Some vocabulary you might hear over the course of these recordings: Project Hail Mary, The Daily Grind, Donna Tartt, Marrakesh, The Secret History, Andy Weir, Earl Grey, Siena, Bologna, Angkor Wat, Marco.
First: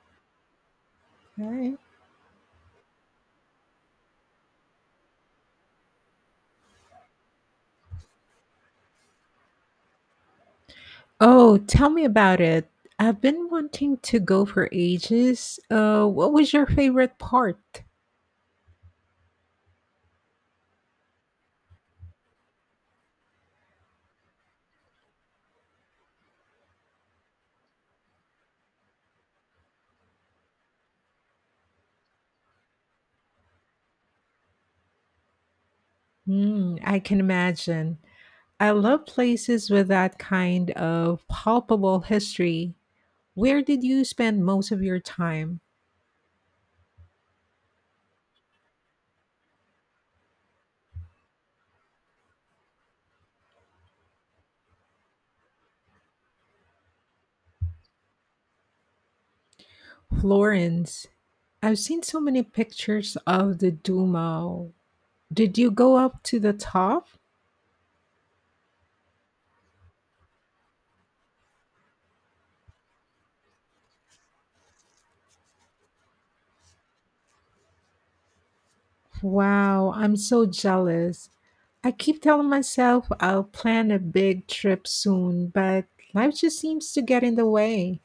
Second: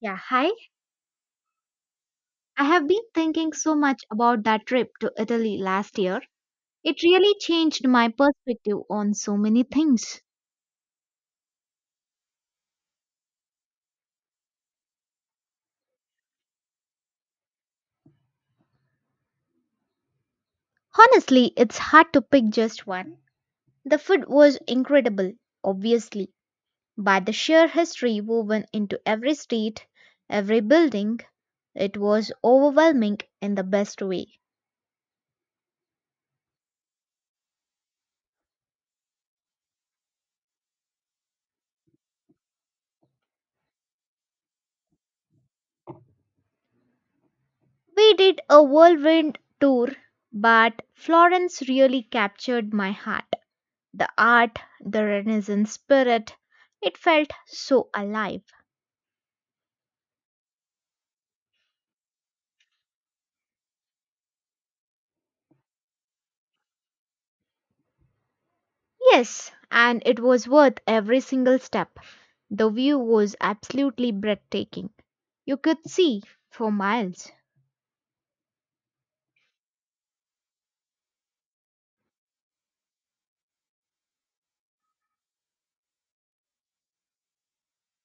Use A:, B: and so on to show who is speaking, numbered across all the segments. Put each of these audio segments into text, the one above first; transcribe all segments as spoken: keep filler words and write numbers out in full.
A: Yeah, hi.
B: Right.
A: I have been thinking so much about that trip to Italy last year. It really changed my perspective on so many things.
B: Oh, tell me about it. I've been wanting to go for ages. Uh, what was your favorite part?
A: Honestly, it's hard to pick just one. The food was incredible, obviously, but the sheer history woven into every street, every building, it was overwhelming in the best way.
B: Hmm, I can imagine. I love places with that kind of palpable history. Where did you spend most of your time?
A: We did a whirlwind tour, but Florence really captured my heart. The art, the Renaissance spirit. It felt so alive.
B: Florence. I've seen so many pictures of the Duomo. Did you go up to the top?
A: Yes, and it was worth every single step. The view was absolutely breathtaking. You could see for miles.
B: Wow, I'm so jealous. I keep telling myself I'll plan a big trip soon, but life just seems to get in the way.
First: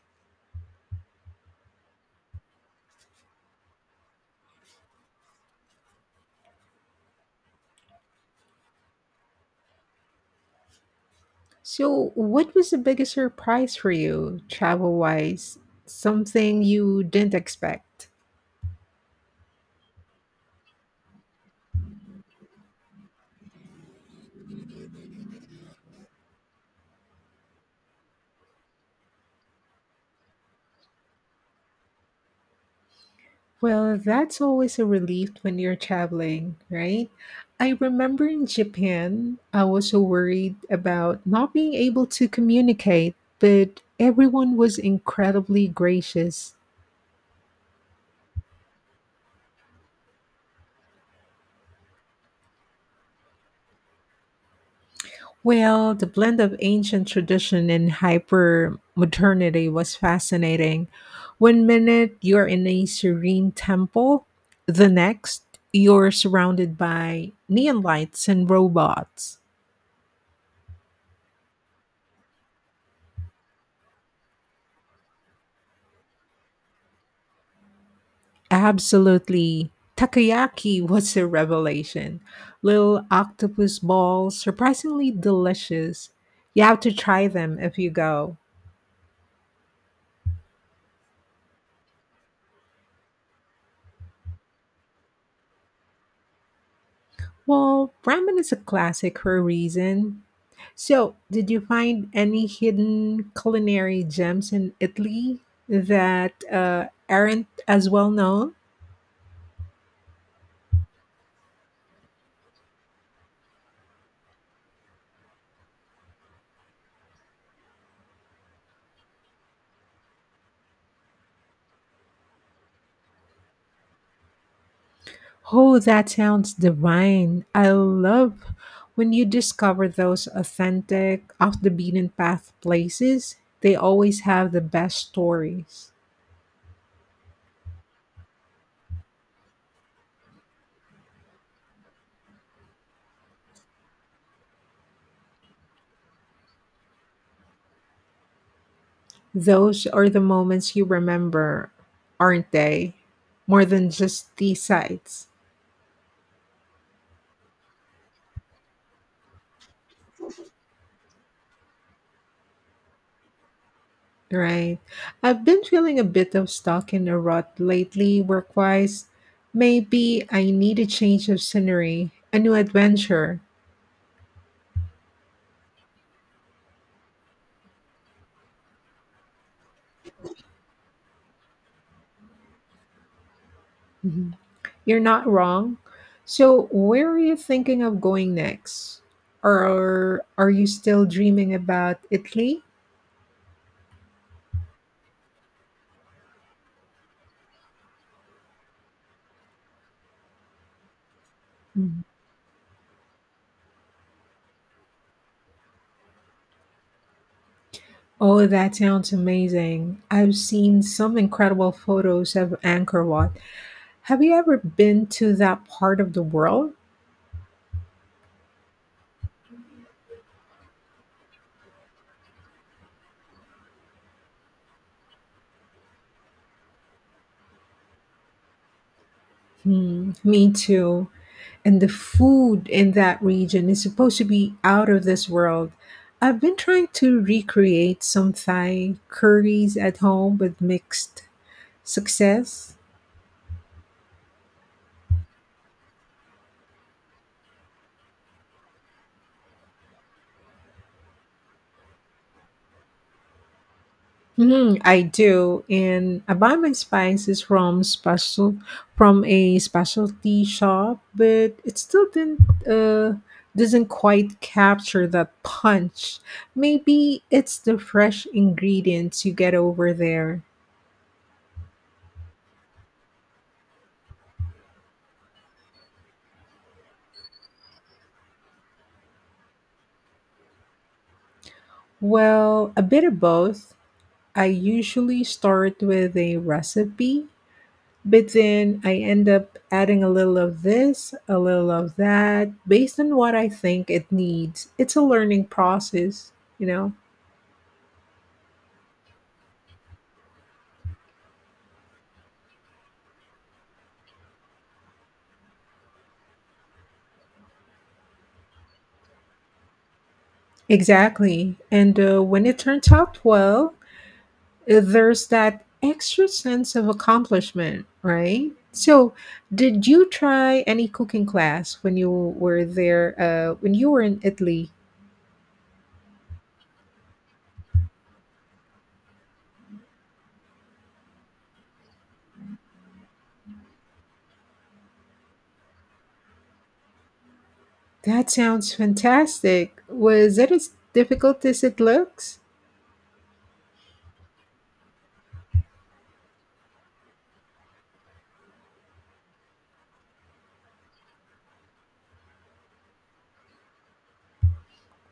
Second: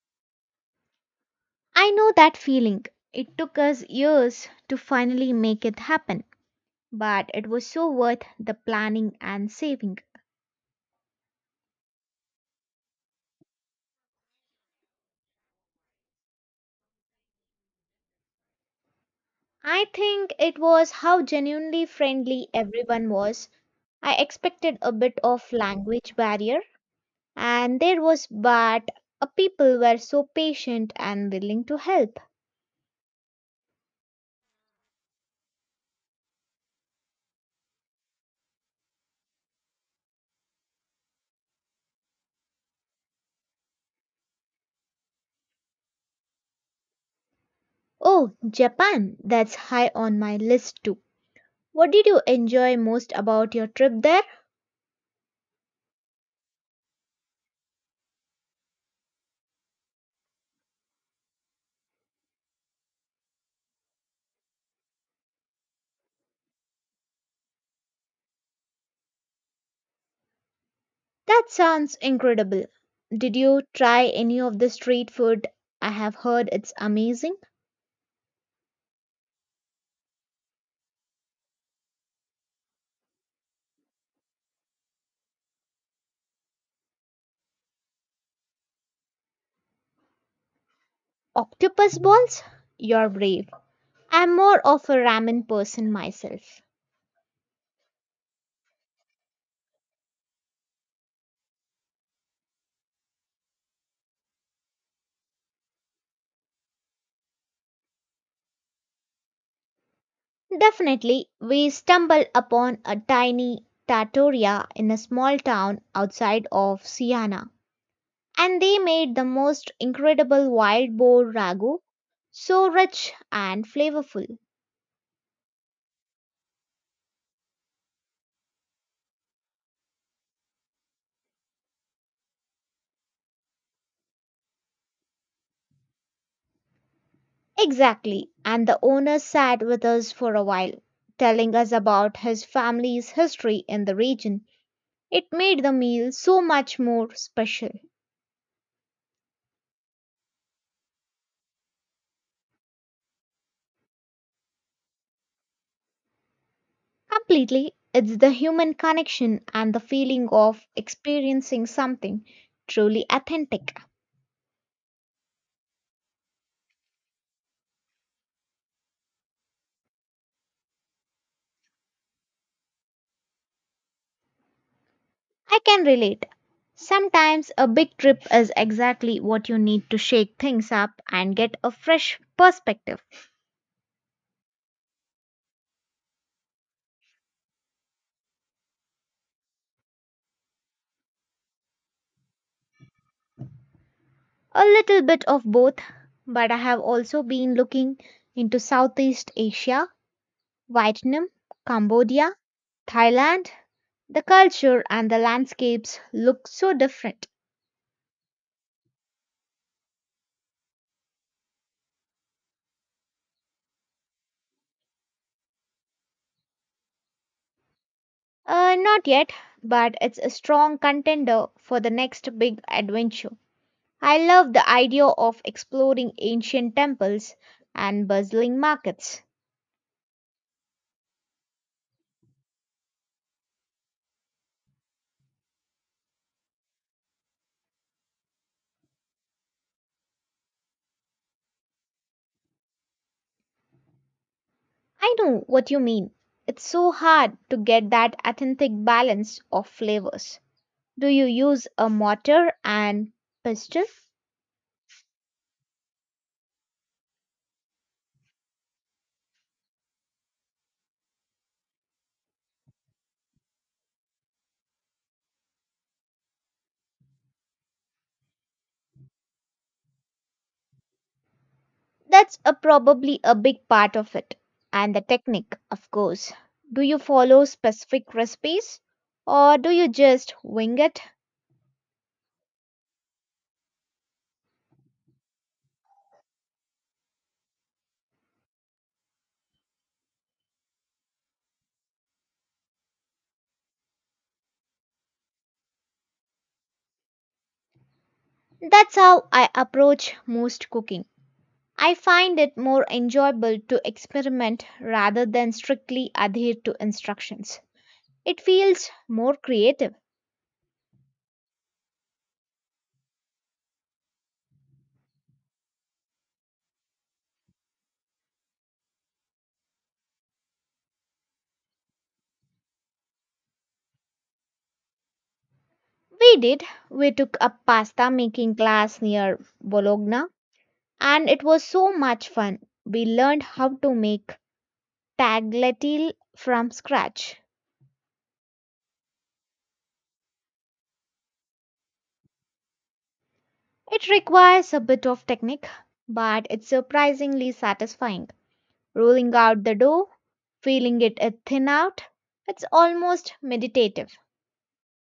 A: I know that feeling. It took us years to finally make it happen, but it was so worth the planning and saving.
B: So, what was the biggest surprise for you, travel wise? Something you didn't expect?
A: I think it was how genuinely friendly everyone was. I expected a bit of language barrier, and there was, but uh, people were so patient and willing to help.
B: Well, that's always a relief when you're traveling, right? I remember in Japan, I was so worried about not being able to communicate, but everyone was incredibly gracious.
A: Oh, Japan, that's high on my list too. What did you enjoy most about your trip there?
B: Well, the blend of ancient tradition and hyper modernity was fascinating. One minute you're in a serene temple, the next you're surrounded by neon lights and robots.
A: That sounds incredible. Did you try any of the street food? I have heard it's amazing.
B: Absolutely. Takoyaki was a revelation. Little octopus balls, surprisingly delicious. You have to try them if you go.
A: Octopus balls? You're brave. I'm more of a ramen person myself.
B: Well, ramen is a classic for a reason. So, did you find any hidden culinary gems in Italy that uh, aren't as well known?
A: Definitely, we stumbled upon a tiny trattoria in a small town outside of Siena, and they made the most incredible wild boar ragu, so rich and flavorful.
B: Oh, that sounds divine. I love when you discover those authentic, off the beaten path places. They always have the best stories.
A: Exactly, and the owner sat with us for a while, telling us about his family's history in the region. It made the meal so much more special.
B: Those are the moments you remember, aren't they? More than just the sights.
A: Completely, it's the human connection and the feeling of experiencing something truly authentic.
B: Right. I've been feeling a bit of stuck in a rut lately work wise. Maybe I need a change of scenery, a new adventure.
A: I can relate. Sometimes a big trip is exactly what you need to shake things up and get a fresh perspective.
B: Mhm. You're not wrong. So, where are you thinking of going next? Or are you still dreaming about Italy?
A: A little bit of both, but I have also been looking into Southeast Asia, Vietnam,
B: Mhm.
A: Cambodia, Thailand. The culture and the landscapes look so different.
B: Oh, that sounds amazing. I've seen some incredible photos of Angkor Wat. Have you ever been to that part of the world?
A: Uh, not yet, but it's a strong contender for the next big adventure. I love the idea of exploring ancient temples and bustling markets.
B: Hmm, me too. And the food in that region is supposed to be out of this world. I've been trying to recreate some Thai curries at home with mixed success.
A: I know what you mean. It's so hard to get that authentic balance of flavors. Do you use a mortar and pestle?
B: Mm, I do, and I buy my spices from special from a specialty shop, but it still didn't uh, doesn't quite capture that punch. Maybe it's the fresh ingredients you get over there.
A: That's a, probably a big part of it. And the technique, of course. Do you follow specific recipes or do you just wing it?
B: Well, a bit of both. I usually start with a recipe, but then I end up adding a little of this, a little of that, based on what I think it needs. It's a learning process, you know?
A: That's how I approach most cooking. I find it more enjoyable to experiment rather than strictly adhere to instructions. It feels more creative.
B: Exactly. And uh, when it turns out well, uh, there's that extra sense of accomplishment, right? So, did you try any cooking class when you were there, uh, when you were in Italy?
A: We did. We took a pasta making class near Bologna and it was so much fun. We learned how to make tagliatelle from scratch.
B: That sounds fantastic. Was it as difficult as it looks?
A: It requires a bit of technique, but it's surprisingly satisfying. Rolling out the dough, feeling it uh, thin out, it's almost meditative.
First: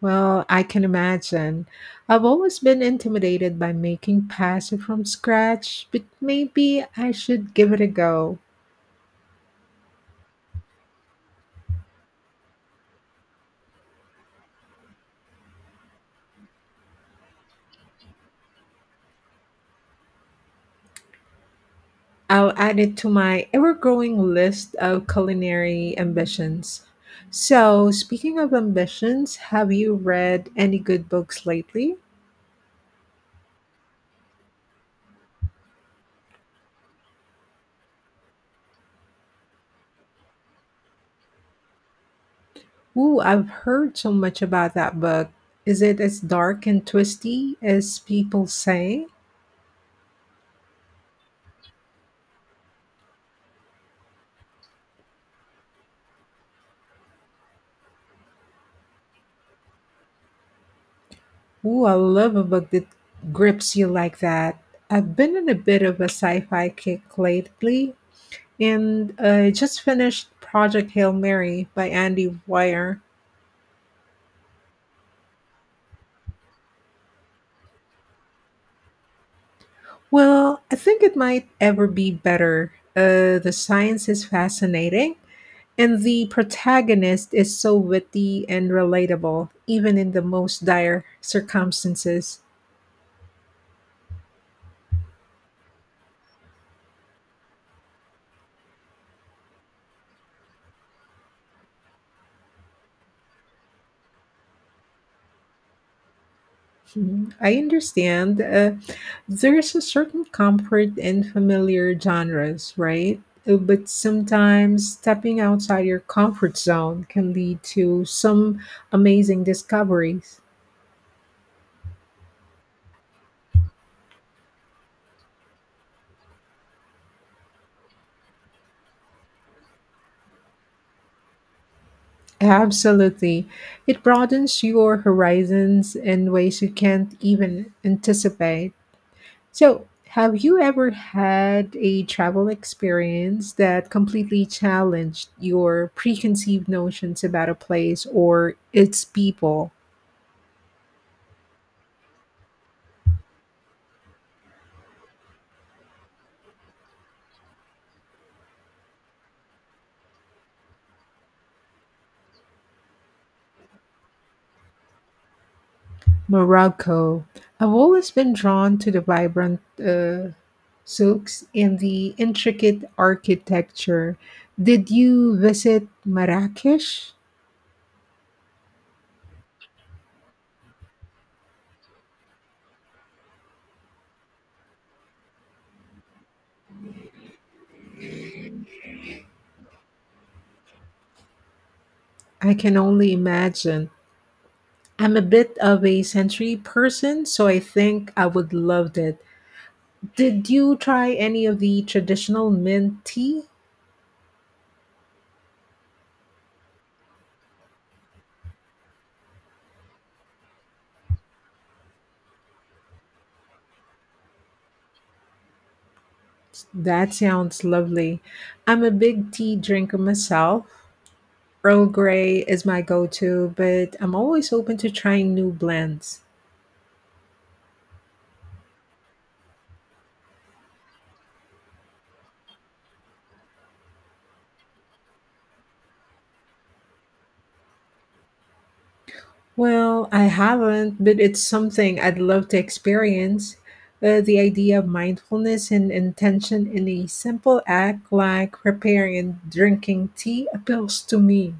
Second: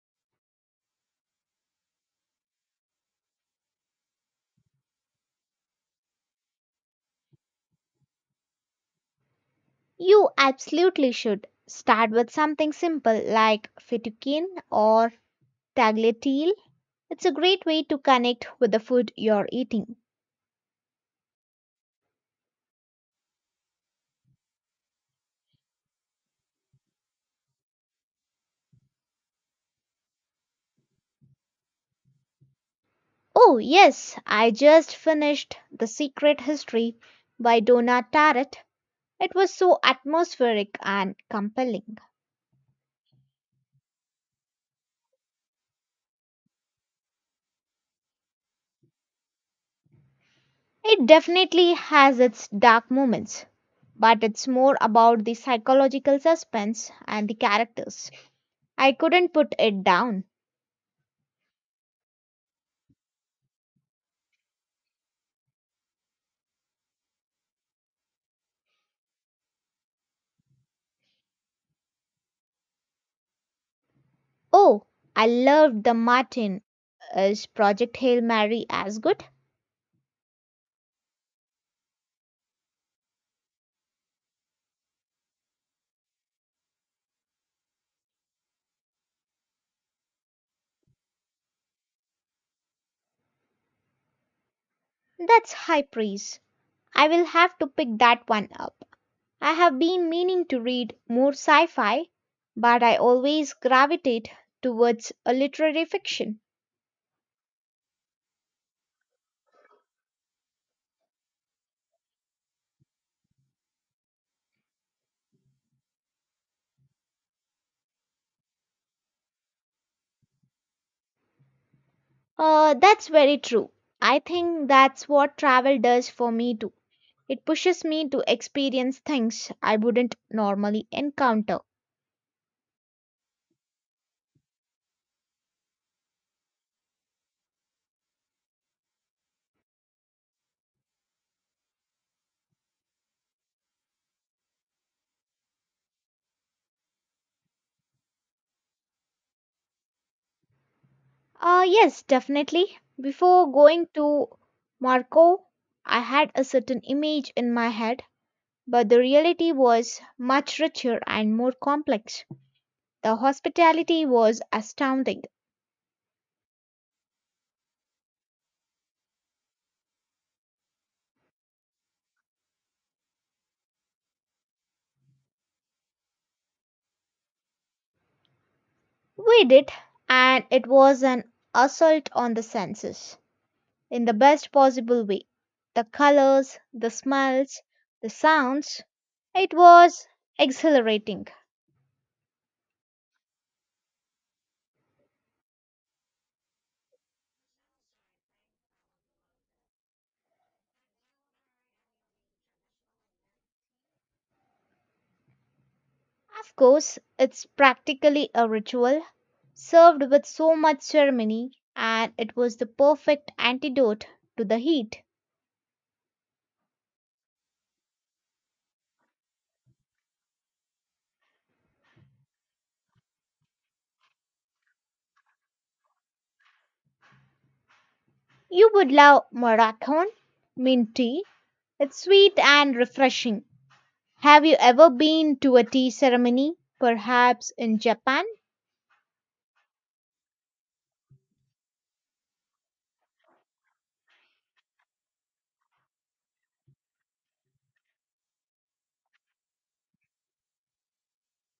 B: Well, I can imagine. I've always been intimidated by making pasta from scratch, but maybe I should give it a go.
A: You absolutely should start with something simple like fettuccine or tagliatelle. It's a great way to connect with the food you're eating.
B: I'll add it to my ever growing list of culinary ambitions. So, speaking of ambitions, have you read any good books lately?
A: Oh, yes, I just finished The Secret History by Donna Tartt. It was so atmospheric and compelling.
B: Ooh, I've heard so much about that book. Is it as dark and twisty as people say?
A: It definitely has its dark moments, but it's more about the psychological suspense and the characters. I couldn't put it down.
B: Ooh, I love a book that grips you like that. I've been in a bit of a sci-fi kick lately, and I just finished Project Hail Mary by Andy Weir.
A: Oh, I loved The Martin. Is Project Hail Mary as good?
B: Well, I think it might ever be better. Uh, the science is fascinating, and the protagonist is so witty and relatable, even in the most dire circumstances.
A: That's high praise. I will have to pick that one up. I have been meaning to read more sci fi, but I always gravitate towards a literary fiction.
B: Mhm. I understand. Uh, there's a certain comfort in familiar genres, right? Uh, But sometimes stepping outside your comfort zone can lead to some amazing discoveries.
A: Uh, that's very true. I think that's what travel does for me too. It pushes me to experience things I wouldn't normally encounter.
B: Absolutely. It broadens your horizons in ways you can't even anticipate. So, have you ever had a travel experience that completely challenged your preconceived notions about a place or its people?
A: Uh, yes, definitely. Before going to Marco, I had a certain image in my head, but the reality was much richer and more complex. The hospitality was astounding.
B: Morocco. I've always been drawn to the vibrant uh, souks and the intricate architecture. Did you visit Marrakesh?
A: We did, and it was an assault on the senses in the best possible way. The colors, the smells, the sounds, it was exhilarating.
B: I can only imagine. I'm a bit of a sensory person, so I think I would love it. Did you try any of the traditional mint tea?
A: Of course, it's practically a ritual, served with so much ceremony, and it was the perfect antidote to the heat.
B: That sounds lovely. I'm a big tea drinker myself. Earl Grey is my go to, but I'm always open to trying new blends.
A: You would love Moroccan mint tea. It's sweet and refreshing. Have you ever been to a tea ceremony? Perhaps in Japan?
B: Well, I haven't, but it's something I'd love to experience. Uh, the idea of mindfulness and intention in a simple act like preparing and drinking tea appeals to me.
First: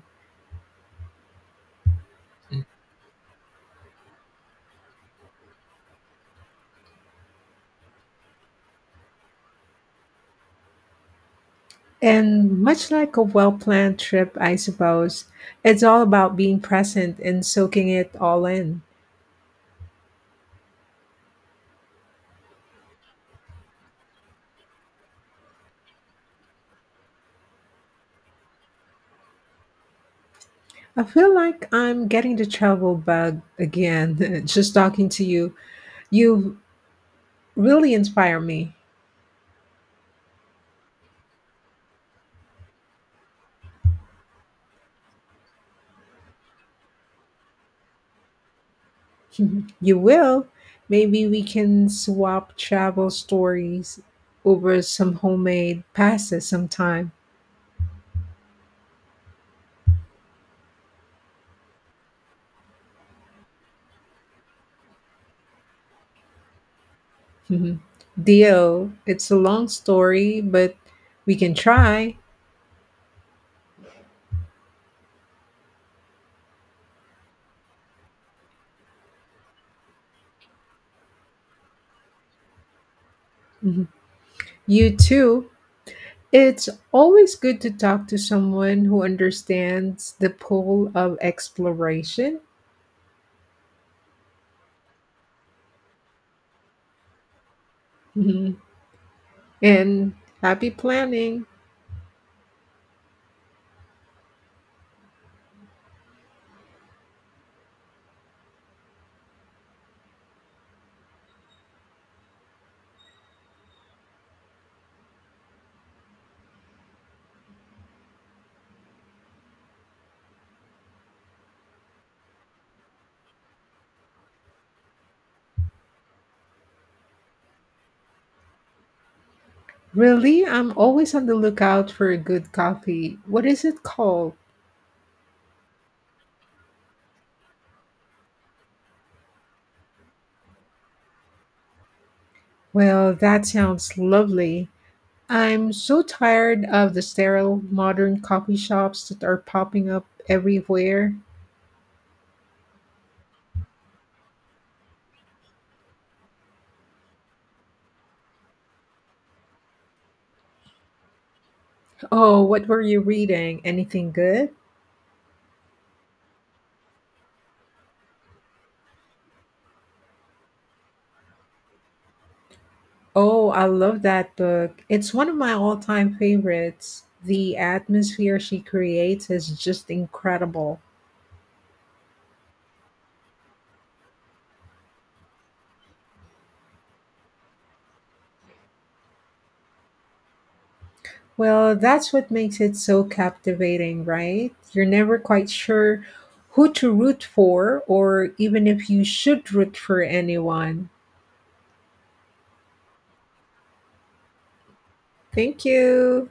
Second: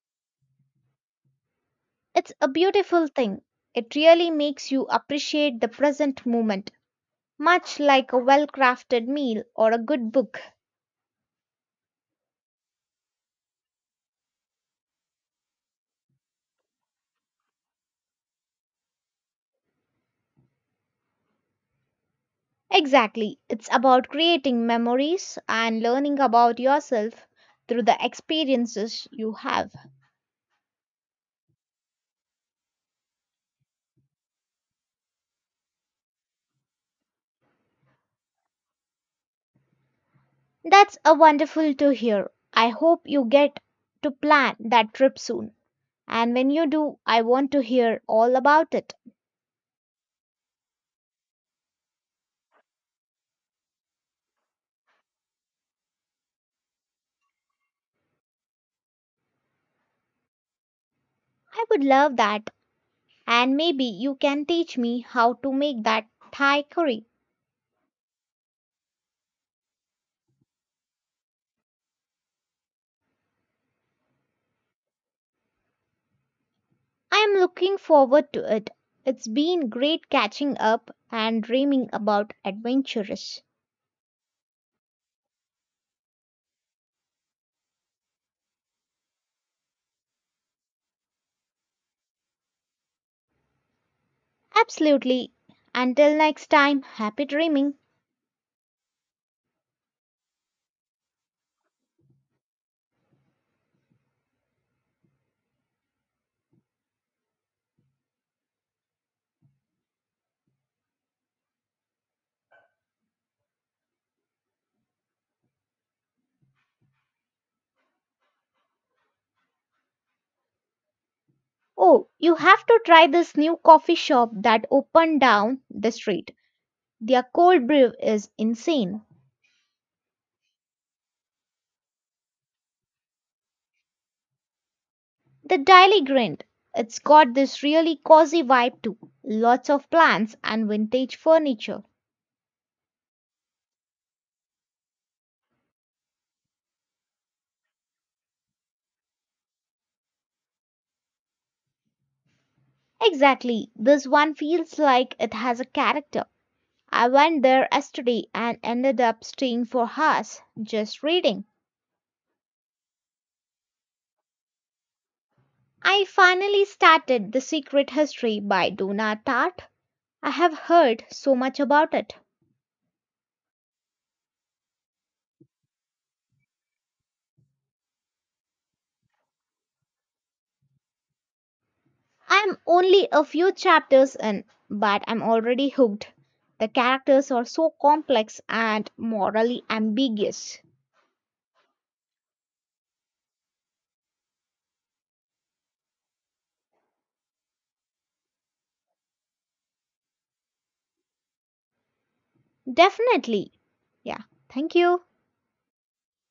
A: It's a beautiful thing. It really makes you appreciate the present moment, much like a well crafted meal or a good book.
B: And much like a well planned trip, I suppose, it's all about being present and soaking it all in.
A: Exactly. It's about creating memories and learning about yourself through the experiences you have.
B: I feel like I'm getting the travel bug again, just talking to you. You really inspire me.
A: That's a wonderful to hear. I hope you get to plan that trip soon. And when you do, I want to hear all about it.
B: You will. Maybe we can swap travel stories over some homemade pasta sometime.
A: I would love that. And maybe you can teach me how to make that Thai curry.
B: Mhm. Deal. It's a long story, but we can try.
A: I am looking forward to it. It's been great catching up and dreaming about adventures.
B: Mhm. You too. It's always good to talk to someone who understands the pull of exploration.
A: Absolutely. Until next time, happy dreaming.
B: Mhm. And happy planning.
A: Oh, you have to try this new coffee shop that opened down the street. Their cold brew is insane.
B: Really? I'm always on the lookout for a good coffee. What is it called?
A: The Daily Grind. It's got this really cozy vibe too. Lots of plants and vintage furniture.
B: Well, that sounds lovely. I'm so tired of the sterile modern coffee shops that are popping up everywhere.
A: Exactly. This one feels like it has a character. I went there yesterday and ended up staying for hours just reading.
B: Oh, what were you reading? Anything good?
A: I finally started The Secret History by Donna Tartt. I have heard so much about it.
B: Oh, I love that book. It's one of my all time favorites. The atmosphere she creates is just incredible.
A: I'm only a few chapters in, but I'm already hooked. The characters are so complex and morally ambiguous.
B: Well, that's what makes it so captivating, right? You're never quite sure who to root for or even if you should root for anyone.
A: Definitely. Yeah. Thank you.
B: Thank you.